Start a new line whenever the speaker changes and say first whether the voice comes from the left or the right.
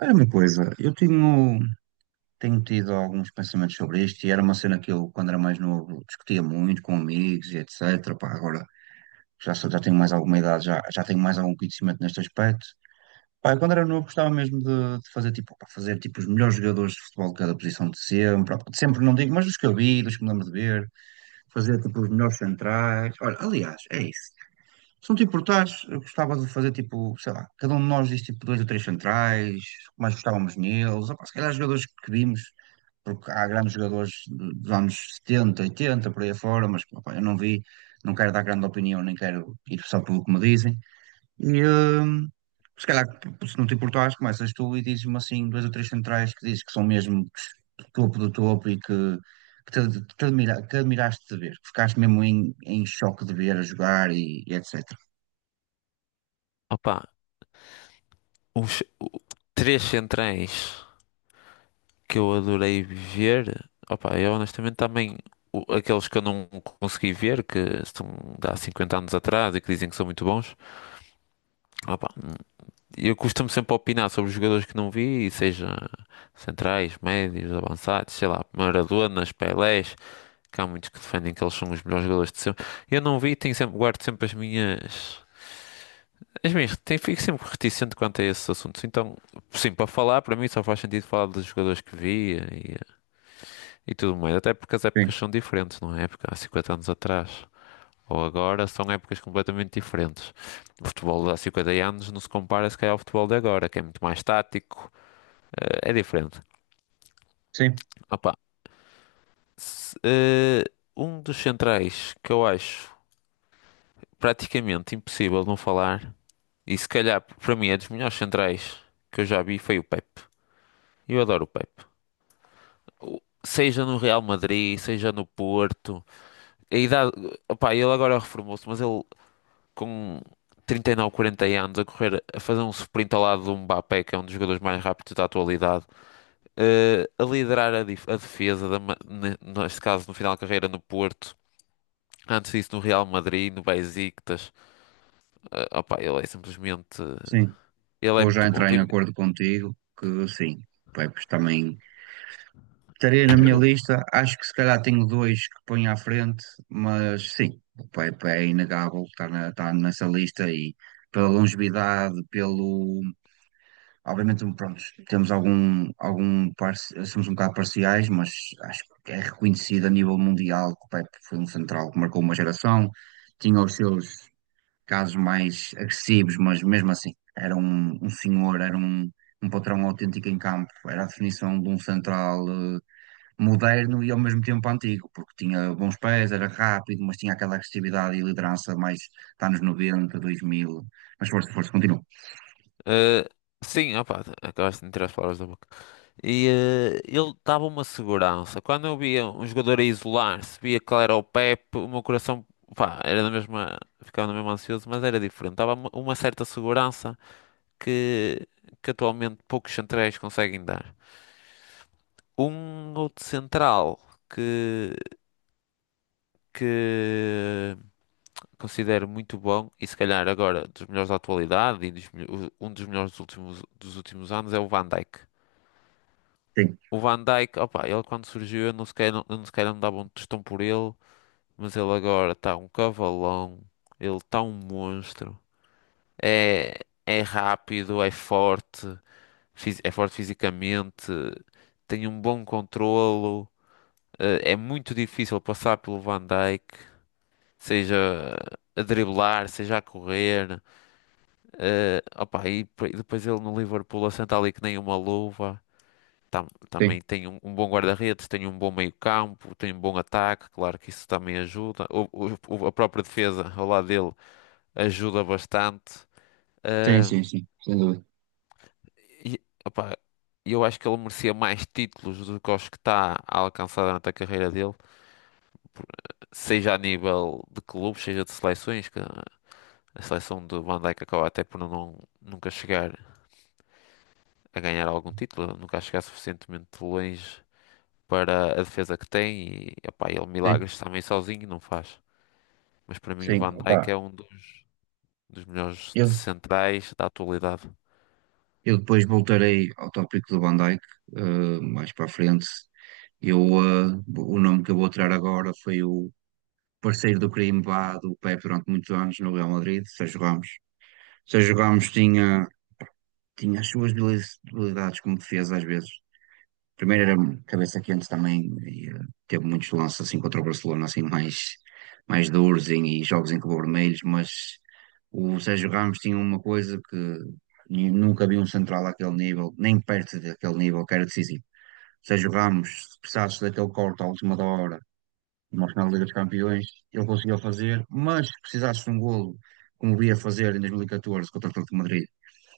right: Era uma coisa, eu tenho tido alguns pensamentos sobre isto e era uma cena que eu, quando era mais novo, discutia muito com amigos e etc. Pá, agora já tenho mais alguma idade, já tenho mais algum conhecimento neste aspecto. Pá, eu, quando era novo gostava mesmo de fazer, tipo, pá, fazer tipo, os melhores jogadores de futebol de cada posição de sempre não digo, mas dos que eu vi, dos que me lembro de ver, fazer tipo, os melhores centrais. Olha, aliás, é isso. Se não te importares, eu gostava de fazer tipo, sei lá, cada um de nós diz tipo dois ou três centrais, que mais gostávamos neles, opá, se calhar jogadores que vimos, porque há grandes jogadores dos anos 70, 80 por aí afora, mas opá, eu não vi, não quero dar grande opinião, nem quero ir só pelo que me dizem. E hum, se calhar, Se não te importares, começas tu e dizes-me assim dois ou três centrais que dizes que são mesmo topo do topo e que. Que admiraste de ver, que ficaste mesmo em choque de ver a jogar e etc.
left: Opa, os o- três centrais que eu adorei ver. Opa, eu honestamente também. Aqueles que eu não consegui ver, que estão de há 50 anos atrás e que dizem que são muito bons. Opa, eu costumo sempre opinar sobre os jogadores que não vi, seja centrais, médios, avançados, sei lá, Maradonas, Pelés, que há muitos que defendem que eles são os melhores jogadores de sempre. Eu não vi, tenho sempre, guardo sempre as minhas. Mas mesmo, tem, fico sempre reticente quanto a esses assuntos. Então, sim, para falar, para mim só faz sentido falar dos jogadores que via e tudo mais. Até porque as
right: Sim,
left: épocas são diferentes, não é? Época há 50 anos atrás ou agora são épocas completamente diferentes. O futebol de há 50 anos não se compara se calhar ao futebol de agora, que é muito mais tático, é diferente.
right: sim,
left: Opa, se- eh, um dos centrais que eu acho praticamente impossível não falar, e se calhar para mim é dos melhores centrais que eu já vi, foi o Pepe. Eu adoro o Pepe. Seja no Real Madrid, seja no Porto. A idade, opá, ele agora reformou-se, mas ele com 39, 40 anos a correr, a fazer um sprint ao lado do Mbappé, que é um dos jogadores mais rápidos da atualidade, a liderar a defesa, neste caso no final da carreira no Porto. Antes disso, no Real Madrid, no Besiktas, opá, ele é simplesmente.
right: sim.
left: Ele é
right: Vou já
left: muito bom.
right: entrar em
left: Tem,
right: acordo contigo que sim, Pepe também estaria na minha lista. Acho que se calhar tenho dois que ponho à frente, mas sim, o Pepe é inegável, está nessa lista e pela longevidade, pelo. Obviamente, pronto, temos somos um bocado parciais, mas acho que é reconhecido a nível mundial que o Pepe foi um central que marcou uma geração, tinha os seus casos mais agressivos, mas mesmo assim, um senhor, um patrão autêntico em campo, era a definição de um central moderno e ao mesmo tempo antigo, porque tinha bons pés, era rápido, mas tinha aquela agressividade e liderança mais dos anos 90, 2000. Mas força, continua.
left: eh, sim, opá, acabaste de me tirar as palavras da boca. E ele dava uma segurança. Quando eu via um jogador a isolar-se, via que ele era o Pepe, o meu coração, pá, era na mesma, ficava na mesma ansioso, mas era diferente. Dava uma certa segurança que, que atualmente poucos centrais conseguem dar. Um outro central que, que considero muito bom, e se calhar agora dos melhores da atualidade e um dos melhores dos últimos anos, é o Van Dijk.
right: Sim,
left: O Van Dijk, opa, ele quando surgiu, eu não sequer me dava um tostão por ele, mas ele agora está um cavalão, ele está um monstro. É, é rápido, é forte, é forte fisicamente, tem um bom controlo, é muito difícil passar pelo Van Dijk, seja a driblar, seja a correr. E depois ele no Liverpool assenta ali que nem uma luva.
right: sim,
left: Também tem um, um bom guarda-redes, tem um bom meio-campo, tem um bom ataque, claro que isso também ajuda. A própria defesa ao lado dele ajuda bastante.
right: sim,
left: Ah,
right: sim, sim, sem dúvida.
left: e, opá, eu acho que ele merecia mais títulos do que os que está a alcançar durante a carreira dele, por- seja a nível de clubes, seja de seleções, que a seleção de Van Dijk acaba até por não, nunca chegar a ganhar algum título, nunca chegar suficientemente longe para a defesa que tem e epá, ele
right: Sim,
left: milagres também sozinho não faz. Mas para mim o
right: sim,
left: Van Dijk
right: opá.
left: é um dos, dos melhores
right: Eu,
left: centrais da atualidade.
right: eu depois voltarei ao tópico do Van Dijk, mais para a frente. O nome que eu vou tirar agora foi o por sair do crimbá do Pepe durante muitos anos no Real Madrid, Sérgio Ramos. Sérgio Ramos tinha as suas habilidades como defesa às vezes. Primeiro era cabeça quente também e teve muitos lances assim contra o Barcelona mais duros e jogos em que levou vermelhos, mas o Sérgio Ramos tinha uma coisa que nunca vi um central àquele nível, nem perto daquele nível, que era decisivo. Sérgio Ramos, se precisasse daquele corte à última hora uma final da Liga dos Campeões, ele conseguiu fazer, mas se precisasse de um golo, como o ia fazer em 2014 contra o Atlético de Madrid,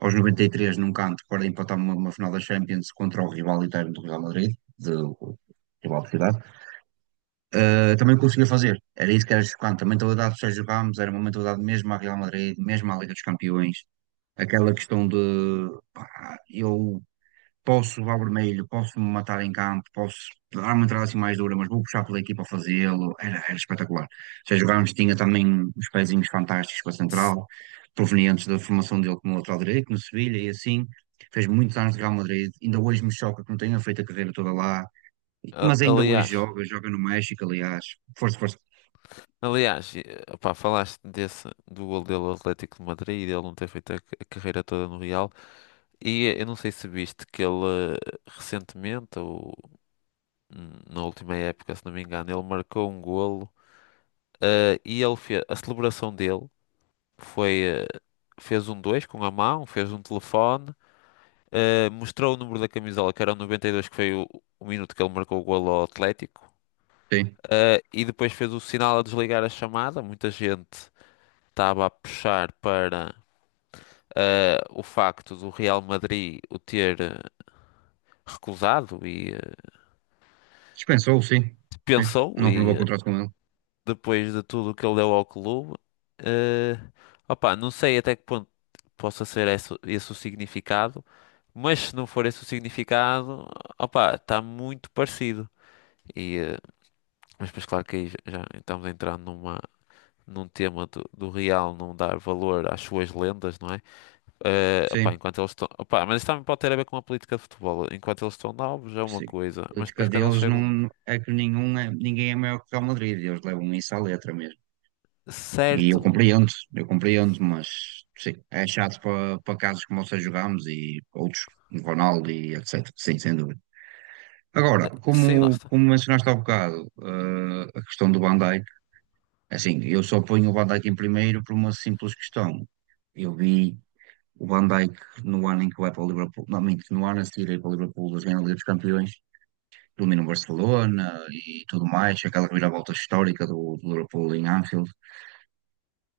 right: aos 93 num canto para empatar uma final da Champions contra o rival interno do Real Madrid, o rival de cidade, também conseguia fazer. Era isso que era chocante. A mentalidade do Sérgio Ramos era uma mentalidade mesmo à Real Madrid, mesmo à Liga dos Campeões. Aquela questão de pá, eu posso levar vermelho, posso me matar em campo, posso dar uma entrada assim mais dura, mas vou puxar pela equipa a fazê-lo. Era espetacular. Já jogámos, tinha também os pezinhos fantásticos para a
left: Se-
right: central, provenientes da formação dele como lateral direito no Sevilha e assim. Fez muitos anos de Real Madrid, ainda hoje me choca que não tenha feito a carreira toda lá, mas ainda hoje
left: Aliás,
right: joga, joga no México, aliás. Força, força.
left: aliás, e, epá, falaste desse, do gol dele ao Atlético de Madrid e dele não ter feito a, a carreira toda no Real. E eu não sei se viste que ele recentemente, ou na última época, se não me engano, ele marcou um golo e ele fez, a celebração dele foi, fez um dois com a mão, fez um telefone. Mostrou o número da camisola, que era o 92 que foi o minuto que ele marcou o golo ao Atlético.
right: Sim.
left: E depois fez o sinal a desligar a chamada. Muita gente estava a puxar para o facto do Real Madrid o ter recusado e
right: Dispensou, sim. Sim.
left: pensou.
right: Não renovou
left: E
right: o contrato com ele.
left: depois de tudo o que ele deu ao clube, uh, opá, não sei até que ponto possa ser esse, esse o significado. Mas se não for esse o significado, opá, está muito parecido. e eh, Mas depois, claro que aí já estamos a entrar numa, num tema do, do real não dar valor às suas lendas, não é? Opá,
right: Sim.
left: enquanto eles estão. Opá, mas isso também pode ter a ver com a política de futebol. Enquanto eles estão novos é uma
right: Sim. A
left: coisa, mas
right: política
left: depois quando eles
right: deles
left: chegam.
right: não é que ninguém é maior que o Real Madrid, eles levam isso à letra mesmo.
left: Certo.
right: Eu compreendo, mas sim, é chato para casos como o Sérgio Ramos e outros, o Ronaldo e etc. Sim, sem dúvida. Agora,
left: Sim, lá está.
right: como mencionaste há bocado, a questão do Van Dijk, é assim, eu só ponho o Van Dijk em primeiro por uma simples questão. Eu vi o Van Dijk no ano em que vai para o Liverpool, não, minto, no ano a seguir a ir para o Liverpool, das Liga dos Campeões, domina o Barcelona e tudo mais, aquela reviravolta histórica do Liverpool em Anfield.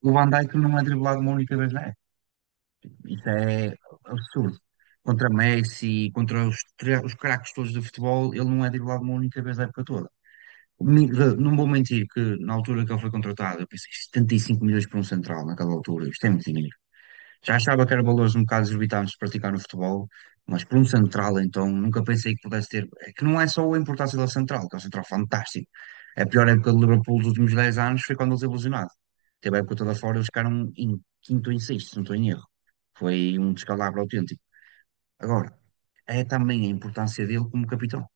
right: O Van Dijk não é driblado uma única vez na época. Isso é absurdo. Contra Messi, contra os craques todos do futebol, ele não é driblado uma única vez na época toda. Não vou mentir que na altura que ele foi contratado, eu pensei 75 milhões por um central naquela altura, isto é muito dinheiro. Já achava que eram valores um bocado exorbitantes de praticar no futebol, mas por um central, então, nunca pensei que pudesse ter. É que não é só a importância da central, que é um central fantástico. A pior época do Liverpool dos últimos 10 anos foi quando eles ilusionaram. Teve a época toda fora, eles ficaram em quinto ou em sexto, se não estou em erro. Foi um descalabro autêntico. Agora, é também a importância dele como capitão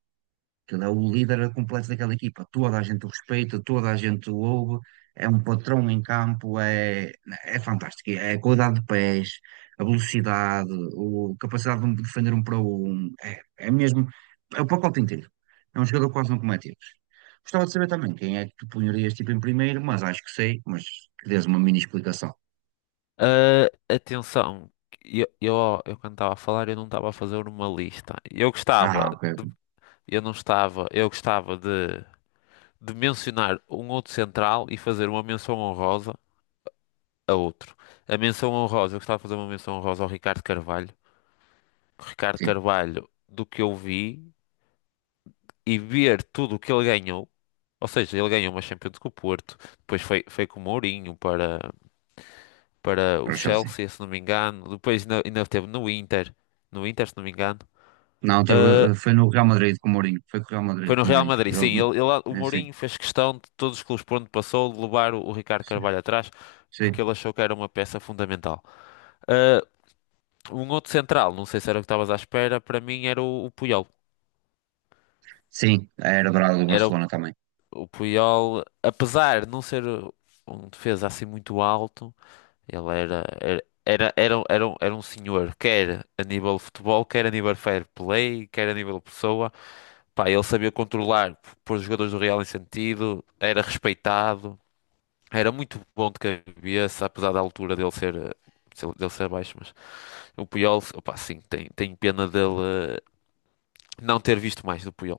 right: que ele é o líder é completo daquela equipa. Toda a gente o respeita, toda a gente o ouve, é um patrão em campo, é fantástico. É a qualidade de pés, a velocidade, a capacidade de defender um para um, é mesmo, é o pacote inteiro. É um jogador que quase não comete erros. Gostava de saber também quem é que tu punharias tipo em primeiro, mas acho que sei, mas que dês uma mini explicação.
left: Ah, Atenção, eu, eu, eu quando estava a falar, eu não estava a fazer uma lista.
right: Ah, ok, ok.
left: De, eu não estava, eu gostava de mencionar um outro central e fazer uma menção honrosa a outro. A menção honrosa, eu gostava de fazer uma menção honrosa ao Ricardo Carvalho. O Ricardo
right: Sim,
left: Carvalho, do que eu vi e ver tudo o que ele ganhou, ou seja, ele ganhou uma Champions com o Porto, depois foi, foi com o Mourinho para, para o
right: para o Chelsea.
left: Chelsea, se não me engano, depois ainda, ainda teve no Inter, no Inter, se não me engano.
right: Não,
left: Ah,
right: teve, foi no Real Madrid com o Mourinho, foi com o Real Madrid
left: Foi no
right: com o
left: Real
right: Mourinho.
left: Madrid, sim, o
right: Sim,
left: Mourinho fez questão de todos os clubes por onde passou, de levar o Ricardo
right: sim,
left: Carvalho atrás, porque
right: sim.
left: ele achou que era uma peça fundamental. Ah, Um outro central, não sei se era o que estavas à espera, para mim era o Puyol.
right: Sim, a era dourada do
left: Era
right: Barcelona também.
left: o Puyol, apesar de não ser um defesa assim muito alto, ele era, era um senhor, quer a nível de futebol, quer a nível fair play, quer a nível de pessoa. Pá, ele sabia controlar, pôr os jogadores do Real em sentido, era respeitado, era muito bom de cabeça, apesar da altura dele ser, dele ser baixo, mas o Puyol, opá, sim, tem, tem pena dele eh, não ter visto mais do Puyol.